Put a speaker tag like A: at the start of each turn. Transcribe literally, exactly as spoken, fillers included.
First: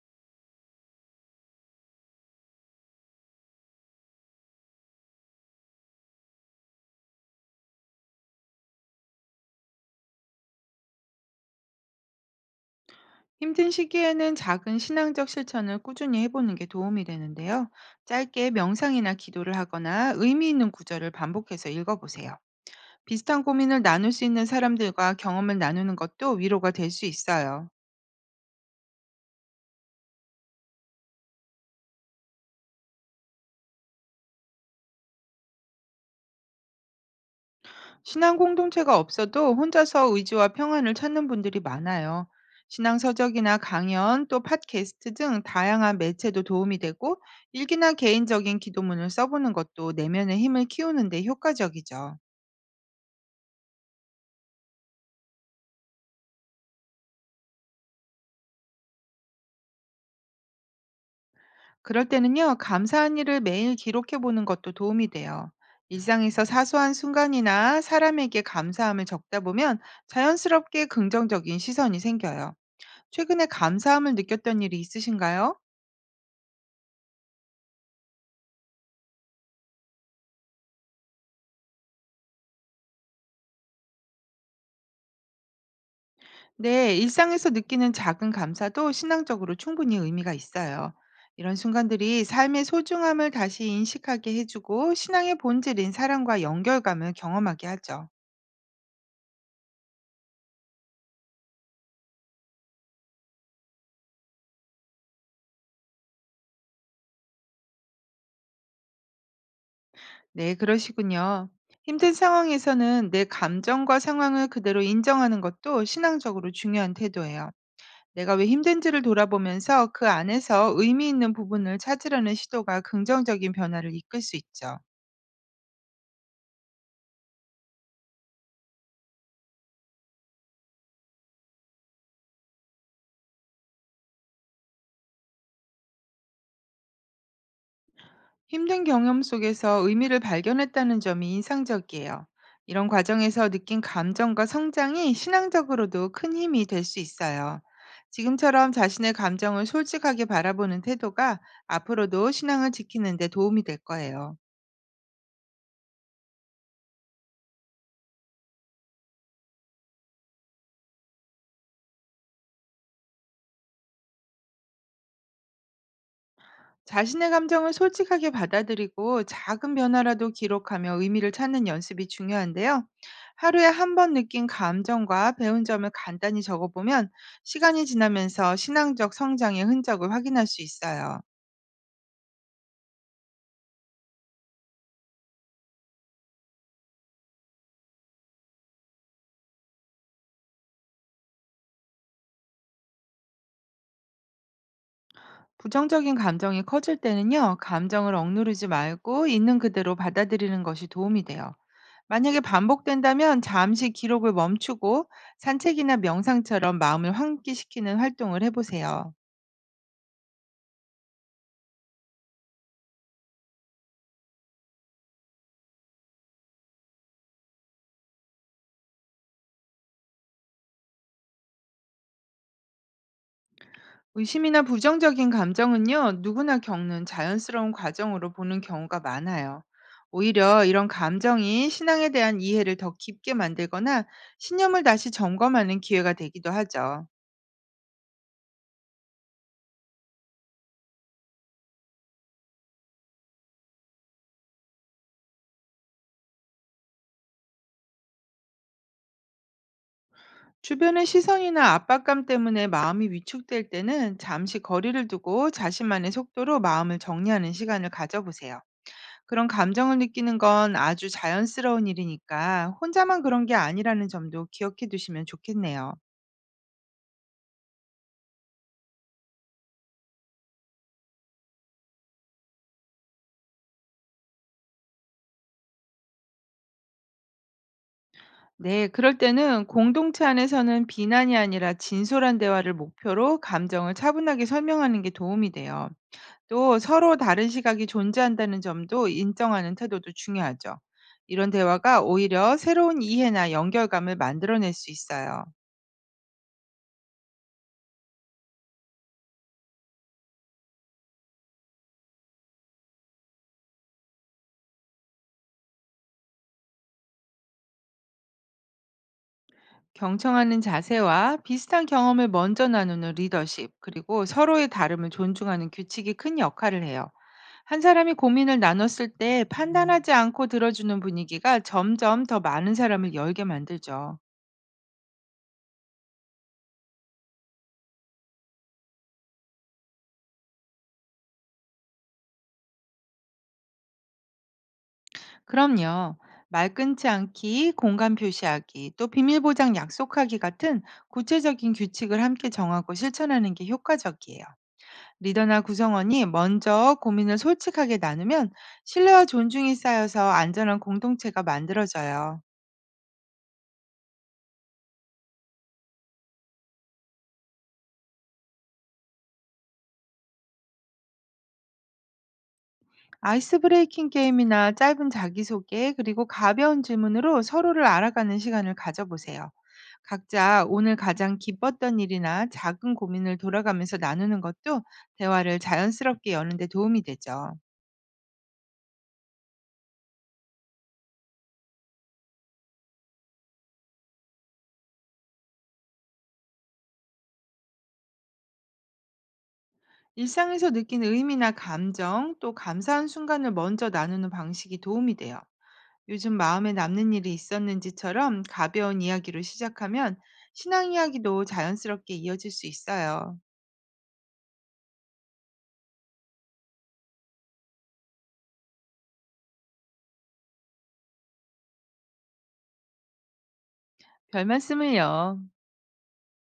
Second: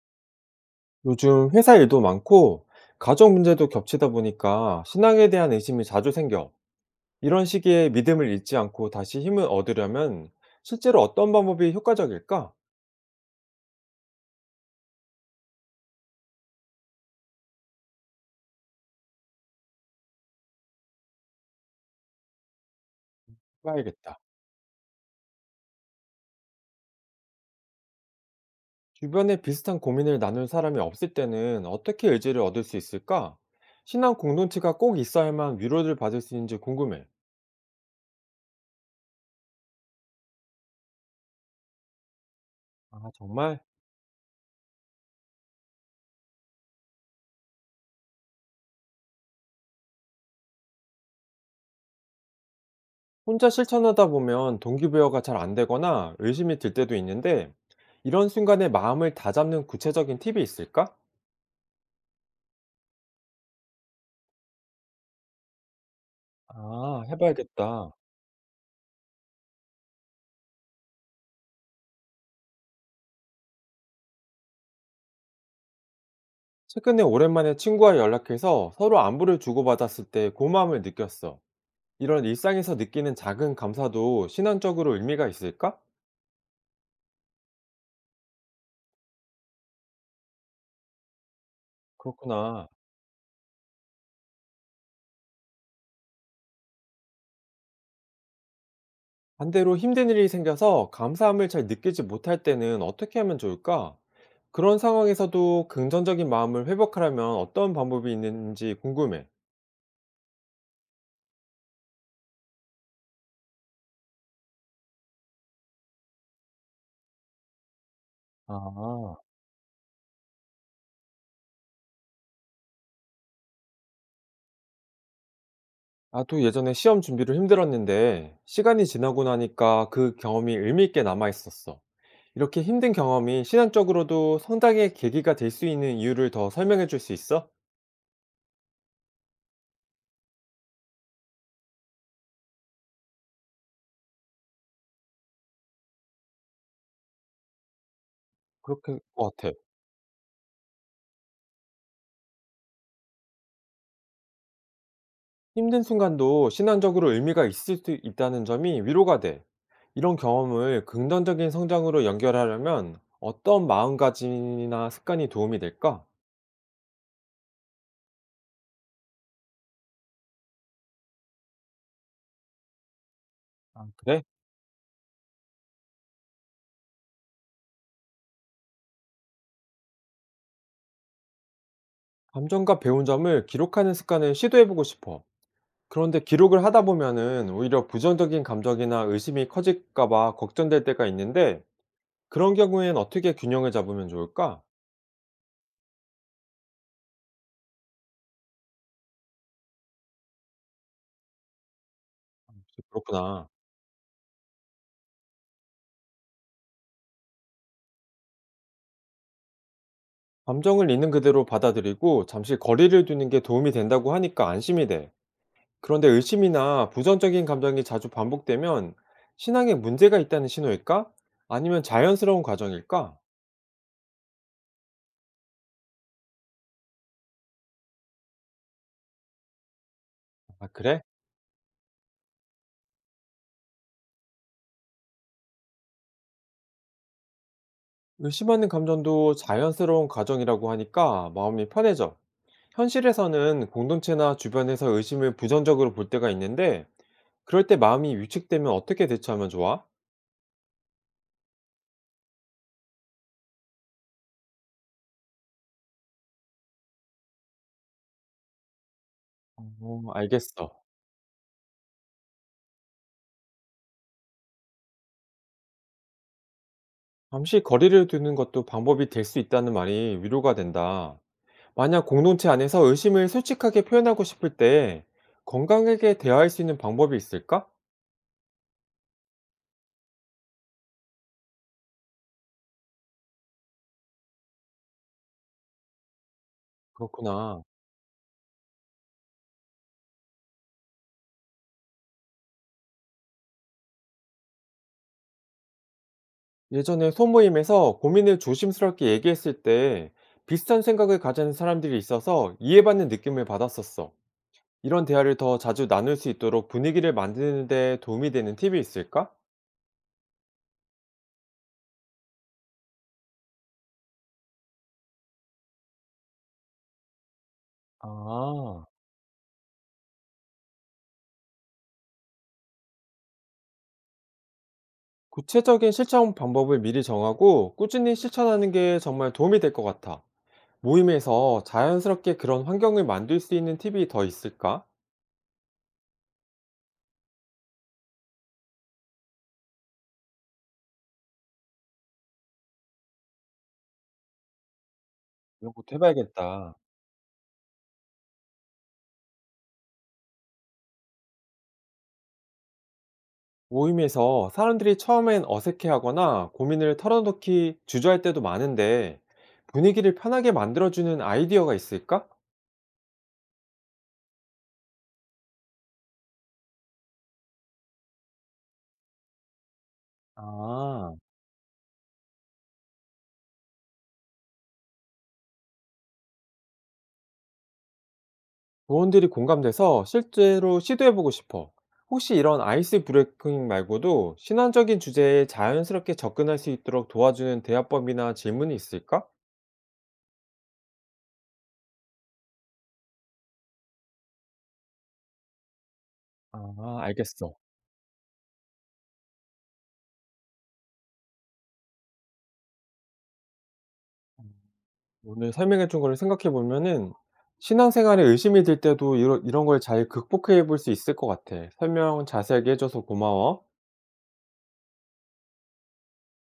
A: 요즘 회사 일도 많고 가정 문제도 겹치다 보니까 신앙에 대한 의심이 자주 생겨. 이런 시기에 믿음을 잃지 않고 다시 힘을 얻으려면 실제로 어떤 방법이 효과적일까?
B: 힘든 시기에는 작은 신앙적 실천을 꾸준히 해보는 게 도움이 되는데요. 짧게 명상이나 기도를 하거나 의미 있는 구절을 반복해서 읽어보세요. 비슷한 고민을 나눌
A: 봐야겠다.
B: 수 있는 사람들과 경험을 나누는 것도 위로가 될 수 있어요.
A: 주변에 비슷한 고민을 나눌 사람이 없을 때는 어떻게 의지를 얻을 수 있을까? 신앙 공동체가 꼭 있어야만 위로를 받을 수 있는지 궁금해.
B: 신앙 공동체가 없어도 혼자서 의지와 평안을 찾는 분들이 많아요. 신앙
A: 아,
B: 서적이나
A: 정말?
B: 강연, 또 팟캐스트 등 다양한 매체도 도움이 되고 일기나 개인적인 기도문을 써보는 것도 내면의 힘을 키우는 데 효과적이죠.
A: 혼자 실천하다 보면 동기부여가 잘 안 되거나 의심이 들 때도 있는데 이런 순간에 마음을 다잡는 구체적인 팁이 있을까?
B: 그럴 때는요, 감사한 일을 매일 기록해 보는 것도 도움이 돼요. 일상에서 사소한
A: 아,
B: 순간이나
A: 해봐야겠다.
B: 사람에게 감사함을 적다 보면 자연스럽게 긍정적인 시선이 생겨요. 최근에 감사함을 느꼈던 일이 있으신가요?
A: 최근에 오랜만에 친구와 연락해서 서로 안부를 주고받았을 때 고마움을 느꼈어. 이런 일상에서 느끼는 작은 감사도 신앙적으로 의미가 있을까?
B: 네, 일상에서 느끼는 작은 감사도 신앙적으로 충분히 의미가 있어요. 이런 순간들이 삶의
A: 그렇구나.
B: 소중함을 다시 인식하게 해주고 신앙의 본질인 사랑과 연결감을 경험하게 하죠.
A: 반대로 힘든 일이 생겨서 감사함을 잘 느끼지 못할 때는 어떻게 하면 좋을까? 그런 상황에서도 긍정적인 마음을 회복하려면 어떤 방법이 있는지 궁금해.
B: 네, 그러시군요. 힘든 상황에서는 내 감정과 상황을 그대로 인정하는 것도 신앙적으로 중요한 태도예요. 내가 왜 힘든지를
A: 아,
B: 돌아보면서 그 안에서 의미 있는 부분을 찾으려는 시도가 긍정적인 변화를 이끌 수 있죠.
A: 나도 예전에 시험 준비를 힘들었는데 시간이 지나고 나니까 그 경험이 의미 있게 남아 있었어. 이렇게 힘든 경험이 신앙적으로도 성장의 계기가 될 수 있는 이유를 더 설명해 줄 수 있어?
B: 힘든 경험 속에서 의미를 발견했다는 점이 인상적이에요. 이런 과정에서 느낀 감정과 성장이 신앙적으로도 큰 힘이 될 수 있어요. 지금처럼
A: 그렇게
B: 자신의
A: 것 같아.
B: 감정을 솔직하게 바라보는 태도가 앞으로도 신앙을 지키는 데 도움이 될 거예요.
A: 힘든 순간도 신앙적으로 의미가 있을 수 있다는 점이 위로가 돼. 이런 경험을 긍정적인 성장으로 연결하려면 어떤 마음가짐이나 습관이 도움이 될까?
B: 자신의 감정을 솔직하게 받아들이고 작은 변화라도 기록하며 의미를 찾는 연습이 중요한데요. 하루에
A: 아,
B: 한 번
A: 그래?
B: 느낀 감정과 배운 점을 간단히 적어보면 시간이 지나면서 신앙적 성장의 흔적을 확인할 수 있어요.
A: 감정과 배운 점을 기록하는 습관을 시도해보고 싶어. 그런데 기록을 하다 보면은 오히려 부정적인 감정이나 의심이 커질까봐 걱정될 때가 있는데 그런 경우엔 어떻게 균형을 잡으면 좋을까?
B: 부정적인 감정이 커질 때는요, 감정을 억누르지 말고 있는 그대로 받아들이는 것이 도움이 돼요. 만약에 반복된다면
A: 그렇구나.
B: 잠시 기록을 멈추고 산책이나 명상처럼 마음을 환기시키는 활동을 해보세요.
A: 감정을 있는 그대로 받아들이고 잠시 거리를 두는 게 도움이 된다고 하니까 안심이 돼. 그런데 의심이나 부정적인 감정이 자주 반복되면 신앙에 문제가 있다는 신호일까? 아니면 자연스러운 과정일까?
B: 의심이나 부정적인 감정은요, 누구나 겪는 자연스러운 과정으로 보는 경우가 많아요. 오히려
A: 아,
B: 이런
A: 그래?
B: 감정이 신앙에 대한 이해를 더 깊게 만들거나 신념을 다시 점검하는 기회가 되기도 하죠.
A: 의심하는 감정도 자연스러운 과정이라고 하니까 마음이 편해져. 현실에서는 공동체나 주변에서 의심을 부정적으로 볼 때가 있는데 그럴 때 마음이 위축되면 어떻게 대처하면 좋아?
B: 주변의 시선이나 압박감 때문에 마음이 위축될 때는 잠시 거리를 두고 자신만의 속도로 마음을 정리하는 시간을 가져보세요. 그런 감정을
A: 어,
B: 느끼는 건
A: 알겠어.
B: 아주 자연스러운 일이니까 혼자만 그런 게 아니라는 점도 기억해 두시면 좋겠네요.
A: 잠시 거리를 두는 것도 방법이 될 수 있다는 말이 위로가 된다. 만약 공동체 안에서 의심을 솔직하게 표현하고 싶을 때 건강하게 대화할 수 있는 방법이 있을까?
B: 네, 그럴 때는 공동체 안에서는 비난이 아니라 진솔한 대화를 목표로 감정을 차분하게 설명하는 게 도움이 돼요. 또 서로 다른
A: 그렇구나.
B: 시각이 존재한다는 점도 인정하는 태도도 중요하죠. 이런 대화가 오히려 새로운 이해나 연결감을 만들어낼 수 있어요.
A: 예전에 소모임에서 고민을 조심스럽게 얘기했을 때 비슷한 생각을 가진 사람들이 있어서 이해받는 느낌을 받았었어. 이런 대화를 더 자주 나눌 수 있도록 분위기를 만드는 데 도움이 되는 팁이 있을까?
B: 경청하는 자세와 비슷한 경험을 먼저 나누는 리더십, 그리고 서로의 다름을 존중하는 규칙이 큰 역할을 해요. 한 사람이 고민을
A: 아,
B: 나눴을 때 판단하지 않고 들어주는 분위기가 점점 더 많은 사람을 열게 만들죠.
A: 구체적인 실천 방법을 미리 정하고 꾸준히 실천하는 게 정말 도움이 될 것 같아. 모임에서 자연스럽게 그런 환경을 만들 수 있는 팁이 더 있을까?
B: 그럼요. 말 끊지 않기, 공간 표시하기, 또 비밀 보장 약속하기 같은 구체적인 규칙을 함께 정하고 실천하는 게 효과적이에요. 리더나
A: 이런 것도
B: 구성원이
A: 해봐야겠다.
B: 먼저 고민을 솔직하게 나누면 신뢰와 존중이 쌓여서 안전한 공동체가 만들어져요.
A: 모임에서 사람들이 처음엔 어색해하거나 고민을 털어놓기 주저할 때도 많은데 분위기를 편하게 만들어주는 아이디어가 있을까?
B: 아이스 브레이킹 게임이나 짧은 자기소개, 그리고 가벼운 질문으로 서로를 알아가는 시간을 가져보세요. 각자 오늘
A: 아,
B: 가장 기뻤던 일이나 작은 고민을 돌아가면서 나누는 것도 대화를 자연스럽게 여는 데 도움이 되죠.
A: 조언들이 공감돼서 실제로 시도해보고 싶어. 혹시 이런 아이스 브레이킹 말고도 신화적인 주제에 자연스럽게 접근할 수 있도록 도와주는 대화법이나 질문이 있을까?
B: 일상에서 느낀 의미나 감정, 또 감사한 순간을 먼저 나누는 방식이 도움이 돼요. 요즘 마음에
A: 아,
B: 남는 일이
A: 알겠어.
B: 있었는지처럼 가벼운 이야기로 시작하면 신앙 이야기도 자연스럽게 이어질 수 있어요.
A: 오늘 설명해 준 거를 생각해 보면은 신앙생활에 의심이 들 때도 이런 이런 걸 잘 극복해 볼 수 있을 것 같아. 설명 자세하게 해 줘서 고마워.
B: 별 말씀을요.